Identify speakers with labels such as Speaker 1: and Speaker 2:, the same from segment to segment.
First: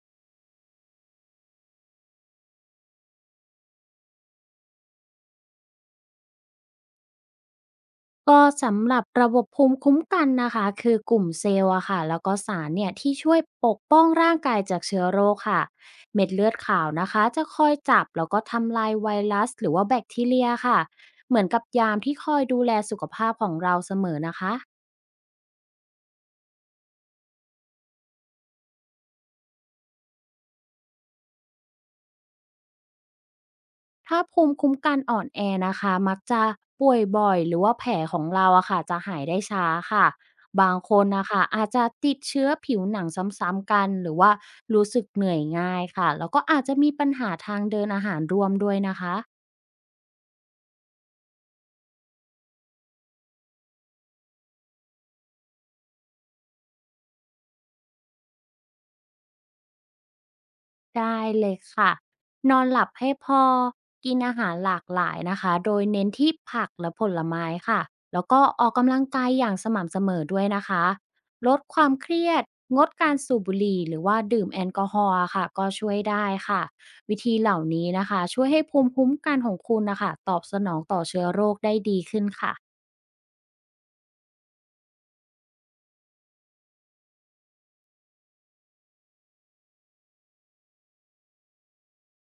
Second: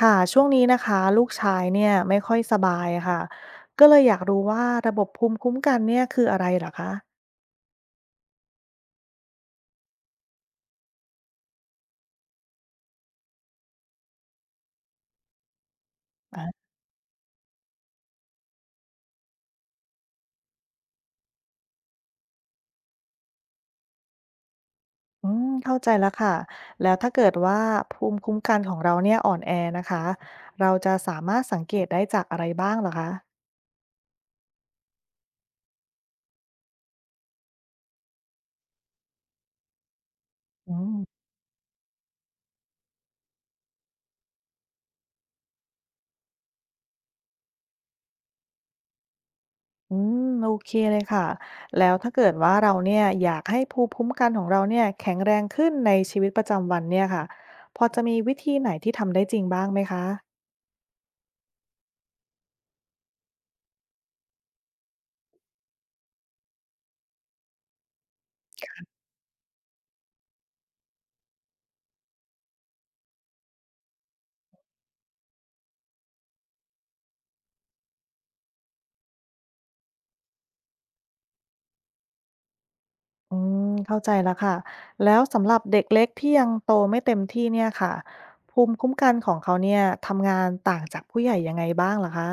Speaker 1: ค่ะช่วงนี้นะคะลูกชายเนี่ยไม่ค่อยสบายค่ะก็เลยอยากรู้ว่าระบบภูมิคุ้มกันเนี่ยคืออะไรเหรอคะ
Speaker 2: ก็สำหรับระบบภูมิคุ้มกันนะคะคือกลุ่มเซลล์อะค่ะแล้วก็สารเนี่ยที่ช่วยปกป้องร่างกายจากเชื้อโรคค่ะเม็ดเลือด
Speaker 1: อ่ะ
Speaker 2: ขาวนะคะจะคอยจับแล้วก็ทำลายไวรัสหรือว่าแบคทีเรียค่ะเหมือนกับยามที่คอยดูแลสุขภาพของเราเสมอนะคะ
Speaker 1: อืมเข้าใจแล้วค่ะแล้วถ้าเกิดว่าภูมิคุ้มกันของเราเนี่ยอ่อนแอนะคะเราจะสามารถสังเกตได้จากอะไรบ้างเหรอคะ
Speaker 2: ถ้าภูมิคุ้มกันอ่อนแอนะคะมักจะป่วยบ่อยหรือว่าแผลของเราอะค่ะจะหายได้ช้าค่ะบา
Speaker 1: อื
Speaker 2: งค
Speaker 1: ม
Speaker 2: นนะคะอาจจะติดเชื้อผิวหนังซ้ำๆกันหรือว่ารู้สึกเหนื่อยง่ายค่ะแล้วก็อาจจะมีปัญหาทางเดินอาหารรวมด้วยนะคะ
Speaker 1: อืมโอเคเลยค่ะแล้วถ้าเกิดว่าเราเนี่ยอยากให้ภูมิคุ้มกันของเราเนี่ยแข็งแรงขึ้นในชีวิตประจำวันเนี่ยค่ะพอจะมีวิธีไหนที่ทำได้จริงบ้างไหมคะ
Speaker 2: ได้เลยค่ะนอนหลับให้พอกินอาหารหลากหลายนะคะโดยเน้นที่ผักและผลไม้ค่ะแล้วก็ออกกำลังกายอย่างสม่ำเสมอด้วยนะคะลดความเครียดงดการสูบบุหรี่หรือว่าดื่มแอลกอฮอล์ค่ะก็ช่วยได้ค่ะวิธีเหล่านี้นะคะช่วยให้ภูมิคุ้มกันของคุณนะคะตอบสนองต่อเชื้อโรคได้ดีขึ้นค่ะ
Speaker 1: อืมเข้าใจแล้วค่ะแล้วสำหรับเด็กเล็กที่ยังโตไม่เต็มที่เนี่ยค่ะภูมิคุ้มกันของเขาเนี่ยทำงานต่างจากผู้ใหญ่ยังไงบ้างล่ะคะ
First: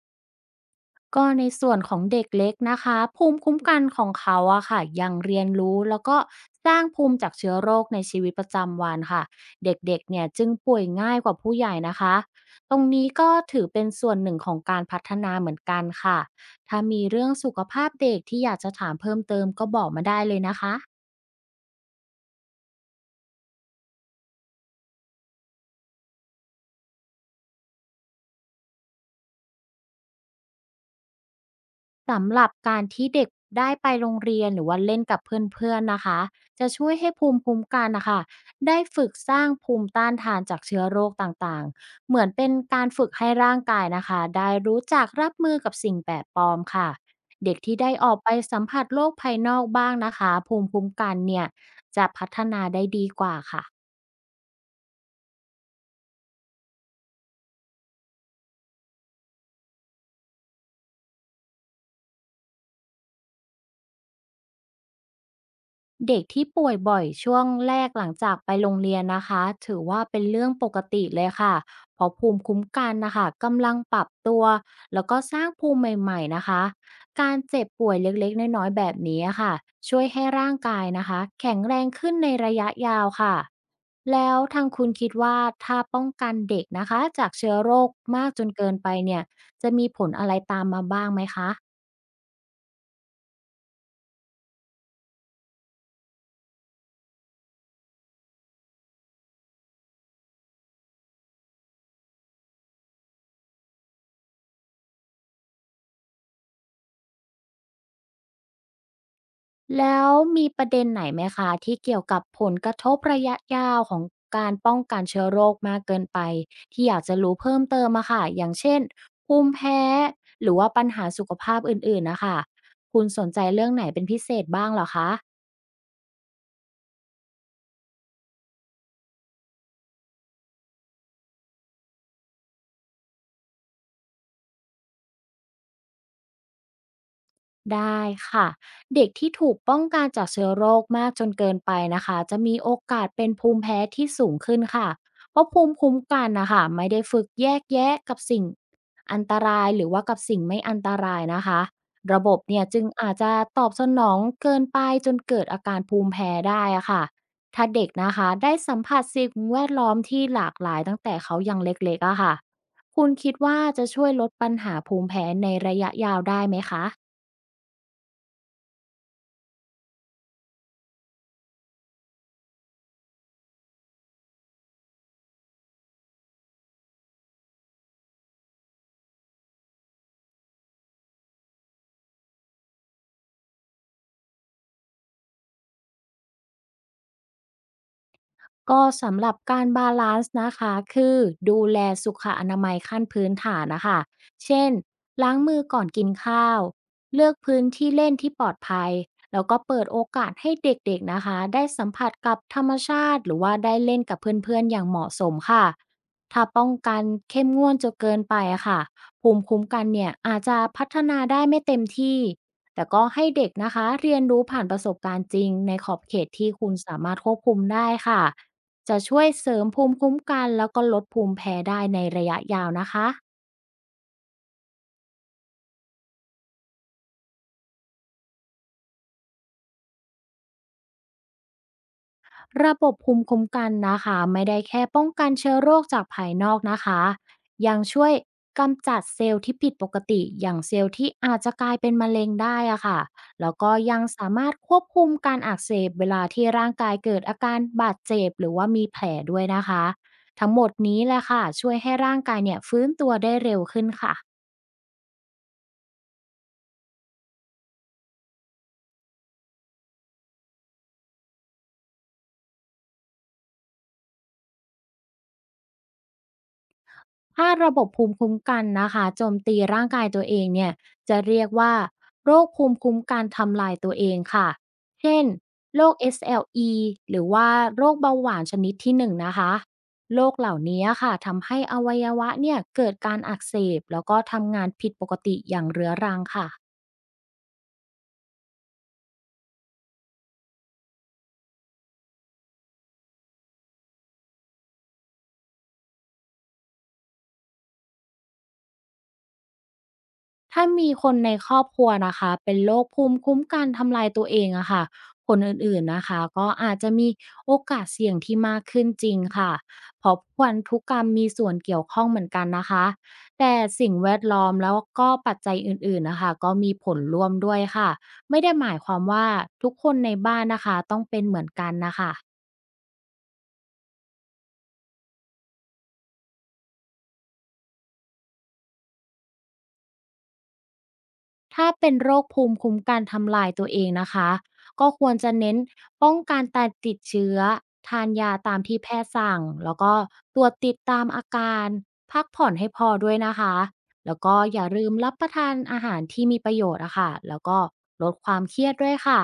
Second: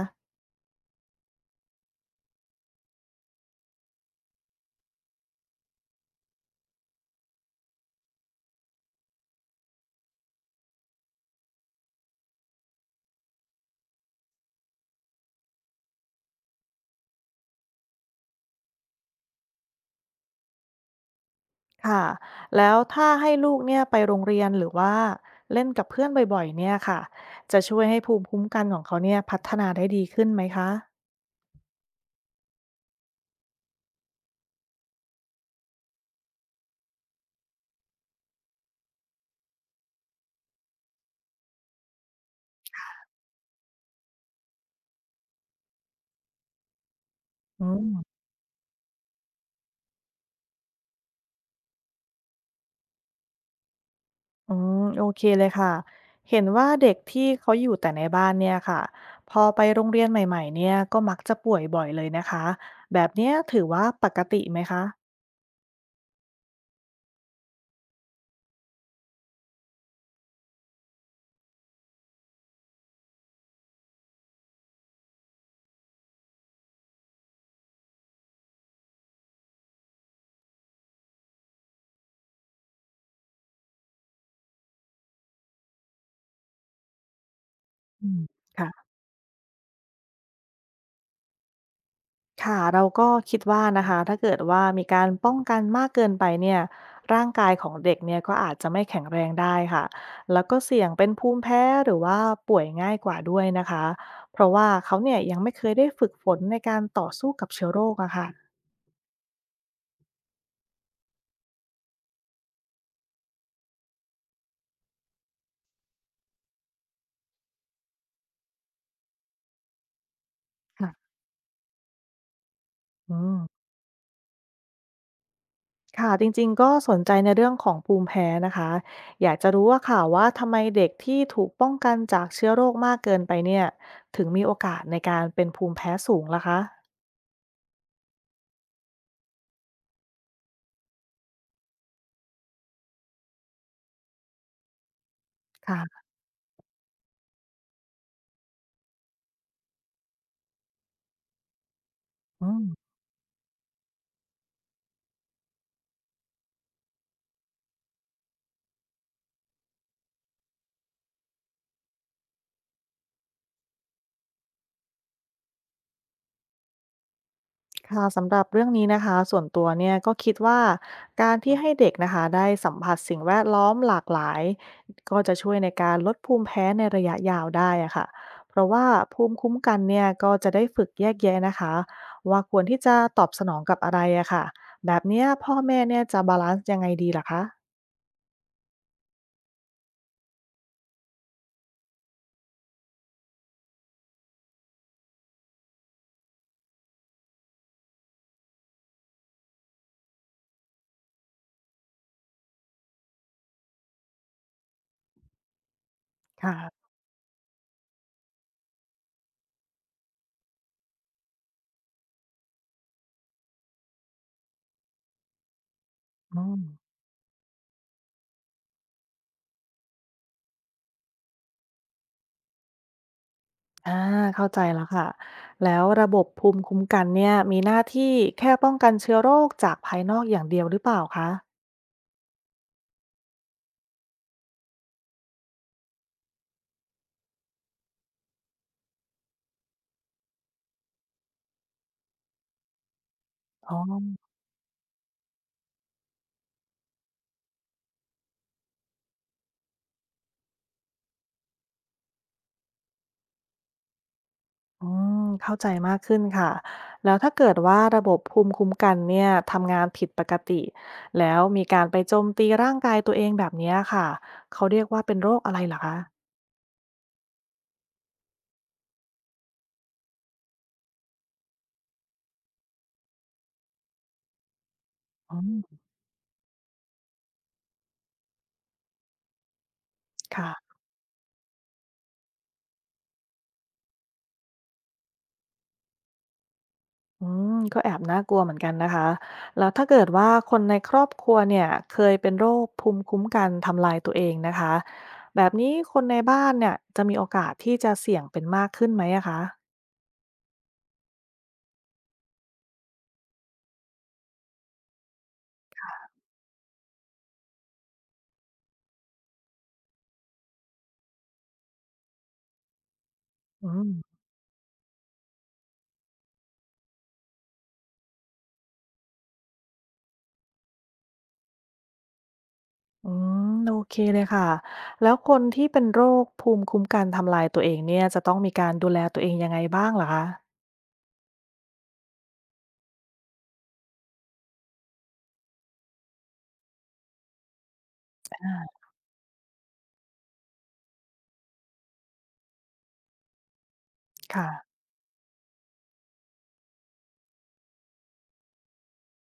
Speaker 2: ก็ในส่วนของเด็กเล็กนะคะภูมิคุ้มกันของเขาอะค่ะยังเรียนรู้แล้วก็สร้างภูมิจากเชื้อโรคในชีวิตประจำวันค่ะเด็กๆเนี่ยจึงป่วยง่ายกว่าผู้ใหญ่นะคะตรงนี้ก็ถือเป็นส่วนหนึ่งของการพัฒนาเหมือนกันค่ะถ้ามีเรื่องสุขภาพเด็กที่อยากจะถามเพิ่มเติมก็บอกมาได้เลยนะคะ
Speaker 1: ค่ะแล้วถ้าให้ลูกเนี่ยไปโรงเรียนหรือว่าเล่นกับเพื่อนบ่อยๆเนี่ยค่ะจะช่วยให้ภูมิคุ้มกันของเขาเนี่ยพัฒนาได้ดีขึ้นไหมคะ
Speaker 2: สำหรับการที่เด็กได้ไปโรงเรียนหรือว่าเล่นกับเพื่อนๆนะคะจะช่วยให้ภูมิคุ้มกันนะคะได้ฝึกสร้างภูมิต้านทานจากเชื้อโรคต่างๆเหมือนเป็นการฝึกให้ร่างกายนะคะได้รู้จักรับมือกับสิ่งแปลกปลอมค่ะเด็ก
Speaker 1: อื
Speaker 2: ที่ได้ออก
Speaker 1: ม
Speaker 2: ไปสัมผัสโลกภายนอกบ้างนะคะภูมิคุ้มกันเนี่ยจะพัฒนาได้ดีกว่าค่ะ
Speaker 1: อืมโอเคเลยค่ะเห็นว่าเด็กที่เขาอยู่แต่ในบ้านเนี่ยค่ะพอไปโรงเรียนใหม่ๆเนี่ยก็มักจะป่วยบ่อยเลยนะคะแบบเนี้ยถือว่าปกติไหมคะ
Speaker 2: เด็กที่ป่วยบ่อยช่วงแรกหลังจากไปโรงเรียนนะคะถือว่าเป็นเรื่องปกติเลยค่ะเพราะภูมิคุ้มกันนะคะกำลังปรับตัวแล้วก็สร้างภูมิใหม่ๆนะคะการเจ็บป่วยเล็กๆน้อยๆแบบนี้ค่ะช่วยให้ร่างกายนะคะแข็งแรงขึ้นในระยะยาวค่ะแล้วทางคุณคิดว่าถ้าป้องกันเด็กนะคะจากเชื้อโรค
Speaker 1: อืม
Speaker 2: มากจนเกินไป
Speaker 1: ค่ะ
Speaker 2: เนี่ยจะมีผลอะไรตามมาบ้างไหมคะ
Speaker 1: ค่ะเราก็คิดว่านะคะถ้าเกิดว่ามีการป้องกันมากเกินไปเนี่ยร่างกายของเด็กเนี่ยก็อาจจะไม่แข็งแรงได้ค่ะแล้วก็เสี่ยงเป็นภูมิแพ้หรือว่าป่วยง่ายกว่าด้วยนะคะเพราะว่าเขาเนี่ยยังไม่เคยได้ฝึกฝนในการต่อสู้กับเชื้อโรคอะค่ะ
Speaker 2: แล้วมีประเด็นไหนไหมคะที่เกี่ยวกับผลกระทบระยะยาวของการป้องกันเชื้อโรคมากเกินไปที่อยากจะรู้เพิ่มเติมอะค่ะอย่างเช่นภูมิแพ้หรือว่าปัญหา
Speaker 1: ค่ะ
Speaker 2: สุขภาพอื่นๆนะคะคุณ
Speaker 1: อื
Speaker 2: สน
Speaker 1: ม
Speaker 2: ใจเรื่องไหนเป็นพิเศษบ้างเหรอคะ
Speaker 1: ค่ะจริงๆก็สนใจในเรื่องของภูมิแพ้นะคะอยากจะรู้ว่าค่ะว่าทำไมเด็กที่ถูกป้องกันจากเชื้อโรคมากเกินไปเนี่ยถึงมีโอกาสในการเป็นภูมิแพ้สูงล่ะคะ
Speaker 2: ได้ค่ะเด็กที่ถูกป้องกันจากเชื้อโรคมากจนเกินไปนะคะจะมีโอกาสเป็นภูมิแพ้ที่สูงขึ้นค่ะเพราะภูมิคุ้ม
Speaker 1: ค่ะ
Speaker 2: กันนะคะไม่ได้ฝึกแยกแยะกับสิ่งอันตรายหรือว่ากับสิ่งไม่อันตรายนะคะระบบ
Speaker 1: อื
Speaker 2: เนี่ยจึง
Speaker 1: ม
Speaker 2: อาจจะตอบสนองเกินไปจนเกิดอาการภูมิแพ้ได้อะค่ะถ้าเด็กนะคะได้สัมผัสสิ่งแวดล้อมที่หลากหลายตั้งแต่เขายังเล็กๆอะค่ะคุณคิดว่าจะช่วยลดปัญหาภูมิแพ้ในระยะยาวได้ไหมคะ
Speaker 1: ค่ะสำหรับเรื่องนี้นะคะส่วนตัวเนี่ยก็คิดว่าการที่ให้เด็กนะคะได้สัมผัสสิ่งแวดล้อมหลากหลายก็จะช่วยในการลดภูมิแพ้ในระยะยาวได้อะค่ะเพราะว่าภูมิคุ้มกันเนี่ยก็จะได้ฝึกแยกแยะนะคะว่าควรที่จะตอบสนองกับอะไรอะค่ะแบบเนี้ยพ่อแม่เนี่ยจะบาลานซ์ยังไงดีล่ะคะ
Speaker 2: ก็สำหรับการบาลานซ์นะคะคือดูแลสุขอนามัยขั้นพื้นฐานนะคะเช่นล้างมือก่อนกินข้าวเลือกพื้นที่เล่นที่ปลอดภัยแล้วก็เปิดโอกาสให้เด็กๆนะคะได้สัมผัสกับธรรมชาติหรือว่าได้เล่นกับเพื่อนๆอย่างเหมาะสมค่ะถ้าป้อง
Speaker 1: ค่ะ
Speaker 2: กันเข้มงวดจนเกินไปอะค่ะภูมิคุ้มกันเนี่ยอาจจะพัฒนาได้ไม่เต็มที่แต่ก็ให้เด็กนะคะเรียนรู้ผ่านประสบการณ์จริงในขอบเขต
Speaker 1: อื
Speaker 2: ที่
Speaker 1: ม
Speaker 2: คุณสามารถควบคุมได้ค่ะ จะช่วยเสริมภูมิคุ้มกันแล้วก็ลดภูมิแพ้ได้ในระยะยาวนะคะ
Speaker 1: อ่าเข้าใจแล้วค่ะแล้วระบบภูมิคุ้มกันเนี่ยมีหน้าที่แค่ป้องกันเชื้อโรคจากภายนอกอย่างเดียวหรือเปล่าคะ
Speaker 2: ระบบภูมิคุ้มกันนะคะไม่ได้แค่ป้องกันเชื้อโรคจากภายนอกนะคะยังช่วยกำจัดเซลล์ที่ผิดปกติอย่างเซลล์ที่อาจจะกลายเป็นมะเร็งได้อะค่ะแล้วก็
Speaker 1: อ๋อ
Speaker 2: ยังสามารถควบคุมการอักเสบเวลาที่ร่างกายเกิดอาการบาดเจ็บหรือว่ามีแผลด้วยนะคะทั้งหมดนี้แหละค่ะช่วยให้ร่างกายเนี่ยฟื้นตัวได้เร็วขึ้นค่ะ
Speaker 1: อืมเข้าใจมากขึ้นค่ะแล้วถ้าเกิดว่าระบบภูมิคุ้มกันเนี่ยทำงานผิดปกติแล้วมีการไปโจมตีร่างกายตัวเองแบบเนี้ยค่ะเขาเรียกว่าเป็นโรคอะไรเหรอคะ
Speaker 2: ถ้าระบบภูมิคุ้มกันนะคะโจมตีร่างกายตัวเองเนี่ยจะเรียกว่าโรคภูมิคุ้มกันทำลายตัวเองค่ะ เช่น
Speaker 1: อืม
Speaker 2: โรค SLE หรือว่าโรคเบาหวานชนิดที่หนึ่งนะคะโรคเห
Speaker 1: ค่ะ
Speaker 2: ล่านี้ค่ะทำให้อวัยวะเนี่ยเกิดการอักเสบแล้วก็ทำงานผิดปกติอย่างเรื้อรังค่ะ
Speaker 1: อืมก็แอบน่ากลัวเหมือนกันนะคะแล้วถ้าเกิดว่าคนในครอบครัวเนี่ยเคยเป็นโรคภูมิคุ้มกันทำลายตัวเองนะคะแบบนี้คนในบ้านเนี่ยจะมีโอกาสที่จะเสี่ยงเป็นมากขึ้นไหมอะคะ
Speaker 2: ถ้ามีคนในครอบครัวนะคะเป็นโรคภูมิคุ้มกันทำลายตัวเองอะค่ะคนอื่นๆนะคะก็อาจจะมีโอกาสเสี่ยงที่มากขึ้นจริงค่ะเพราะพันทุกกรรมมีส่วนเกี่ยวข้องเหมือนกันนะคะแต่
Speaker 1: อื
Speaker 2: สิ่งแว
Speaker 1: ม
Speaker 2: ดล้อมแล้วก็ปัจจัยอื่นๆนะคะก็มีผลร่วมด้วยค่ะไม่ได้หมายความว่าทุกคนในบ้านนะคะต้องเป็นเหมือนกันนะคะ
Speaker 1: อืมโอเคเลยค่ะแล้วคนที่เป็นโรคภูมิคุ้มกันทำลายตัวเองเนี่ยจะต้องมีการดูแลตัวเองยังไงบ้างเหรอคะ
Speaker 2: ถ้าเป็นโรคภูมิคุ้มกันทำลายตัวเองนะคะก็ควรจะเน้นป้องกันการติดเชื้อทานยาตามที่แพทย์สั่งแล้วก็ตรวจติดตามอาการพักผ่อนให้พอด้วยนะคะแล้วก็
Speaker 1: ค่ะ
Speaker 2: อย่าลืมรับประทานอาหารที่มีประโยชน์อะค่ะแล้วก็ลดความเครียดด้วยค่ะ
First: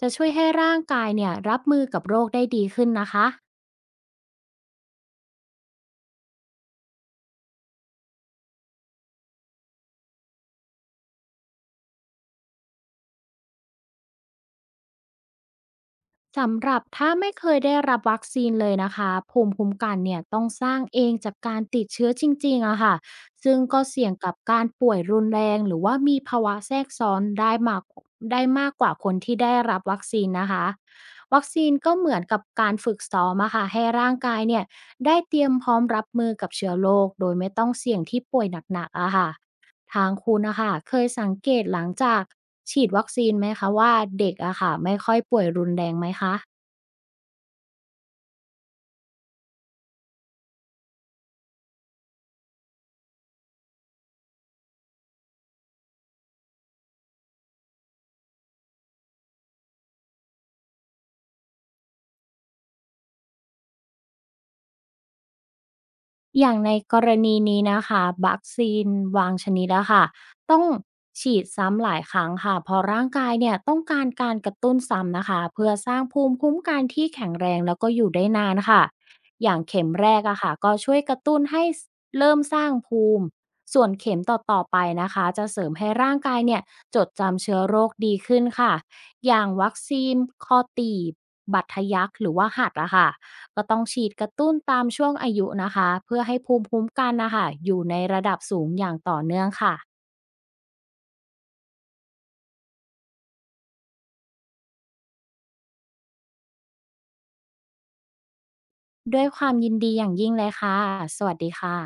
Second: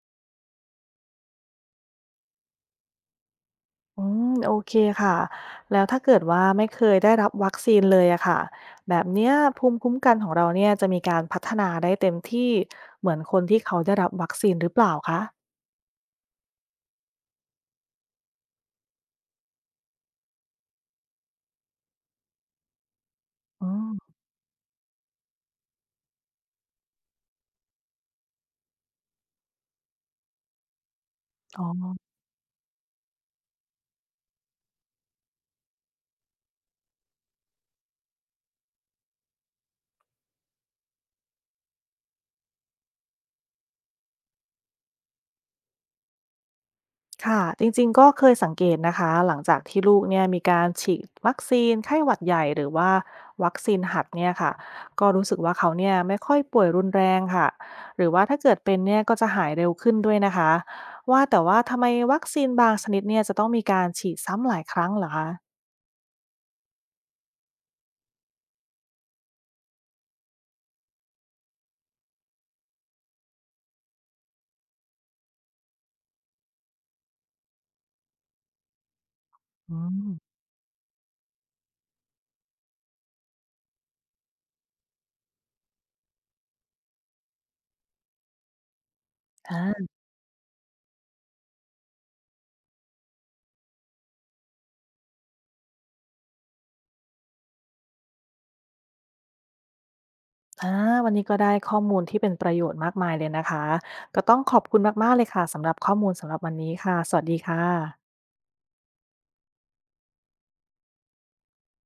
Speaker 2: จะช่วยให้ร่างกายเนี่ยรับมือกับโรคได้ดีขึ้นนะคะ
Speaker 1: อืมโอเคค่ะแล้วถ้าเกิดว่าไม่เคยได้รับวัคซีนเลยอะค่ะแบบเนี้ยภูมิคุ้มกันของเราเนี่ยจะมีการพัฒนาได้เต็มที่เหมือนคนที่เขาได้รับวัคซีนหรือเปล่าคะ
Speaker 2: สำหรับถ้าไม่เคยได้รับวัคซีนเลยนะคะภูมิคุ้มกันเนี่ยต้องสร้างเองจากการติดเชื้อจริงๆอะค่ะซึ่ง
Speaker 1: อื
Speaker 2: ก็เสี่ยง
Speaker 1: ม
Speaker 2: กับการป่วยรุนแรงหรือว่ามีภาวะแทรกซ้อนได้มากกว่าคนที่ได้รับวัคซีนนะคะวัค
Speaker 1: อ๋อ
Speaker 2: ซีนก็เหมือนกับการฝึกซ้อมอะค่ะให้ร่างกายเนี่ยได้เตรียมพร้อมรับมือกับเชื้อโรคโดยไม่ต้องเสี่ยงที่ป่วยหนักๆอะค่ะทางคุณนะคะเคยสังเกตหลังจากฉีดวัคซีนไหมคะว่าเด็กอะค่ะไม่ค่อยป่วยรุนแรงไหมคะ
Speaker 1: ค่ะจริงๆก็เคยสังเกตนะคะหลังจากที่ลูกเนี่ยมีการฉีดวัคซีนไข้หวัดใหญ่หรือว่าวัคซีนหัดเนี่ยค่ะก็รู้สึกว่าเขาเนี่ยไม่ค่อยป่วยรุนแรงค่ะหรือว่าถ้าเกิดเป็นเนี่ยก็จะหายเร็วขึ้นด้วยนะคะว่าแต่ว่าทำไมวัคซีนบางชนิดเนี่ยจะต้องมีการฉีดซ้ำหลายครั้งเหรอคะ
Speaker 2: อย่างในกรณีนี้นะคะวัคซีนบางชนิดอะค่ะต้องฉีดซ้ำหลายครั้งค่ะเพราะร่างกายเนี่ยต้องการการกระตุ้นซ้ำนะคะ เพื่อสร้างภูมิคุ้มกันที่แข็งแรงแล้วก็อยู่ได้นานค่ะอย่าง
Speaker 1: อื
Speaker 2: เข็มแร
Speaker 1: ม
Speaker 2: กอะค่ะก็ช่วยกระตุ้นให้เริ่มสร้างภูมิ ส่วนเข็มต่อๆไปนะคะ จะเสริมให้ร่างกายเนี่ยจดจำเชื้อโรคดีขึ้นค่ะ อย่างวัค
Speaker 1: อ่า
Speaker 2: ซีนคอตีบบัดทะยักหรือว่าหัดอะค่ะ ก็ต้องฉีดกระตุ้นตามช่วงอายุนะคะเพื่อให้ภูมิคุ้มกันนะคะอยู่ในระดับสูงอย่างต่อเนื่องค่ะ
Speaker 1: อ่าวันนี้ก็ได้ข้อมูลที่เป็นประโยชน์มากมายเลยนะคะก็ต้องขอบคุณมากๆเลยค่ะสำหรับข้อมูลสำหรับวันนี้ค่ะสวัสดีค่ะ
Speaker 2: ด้วยความยินดีอย่างยิ่งเลยค่ะสวัสดีค่ะ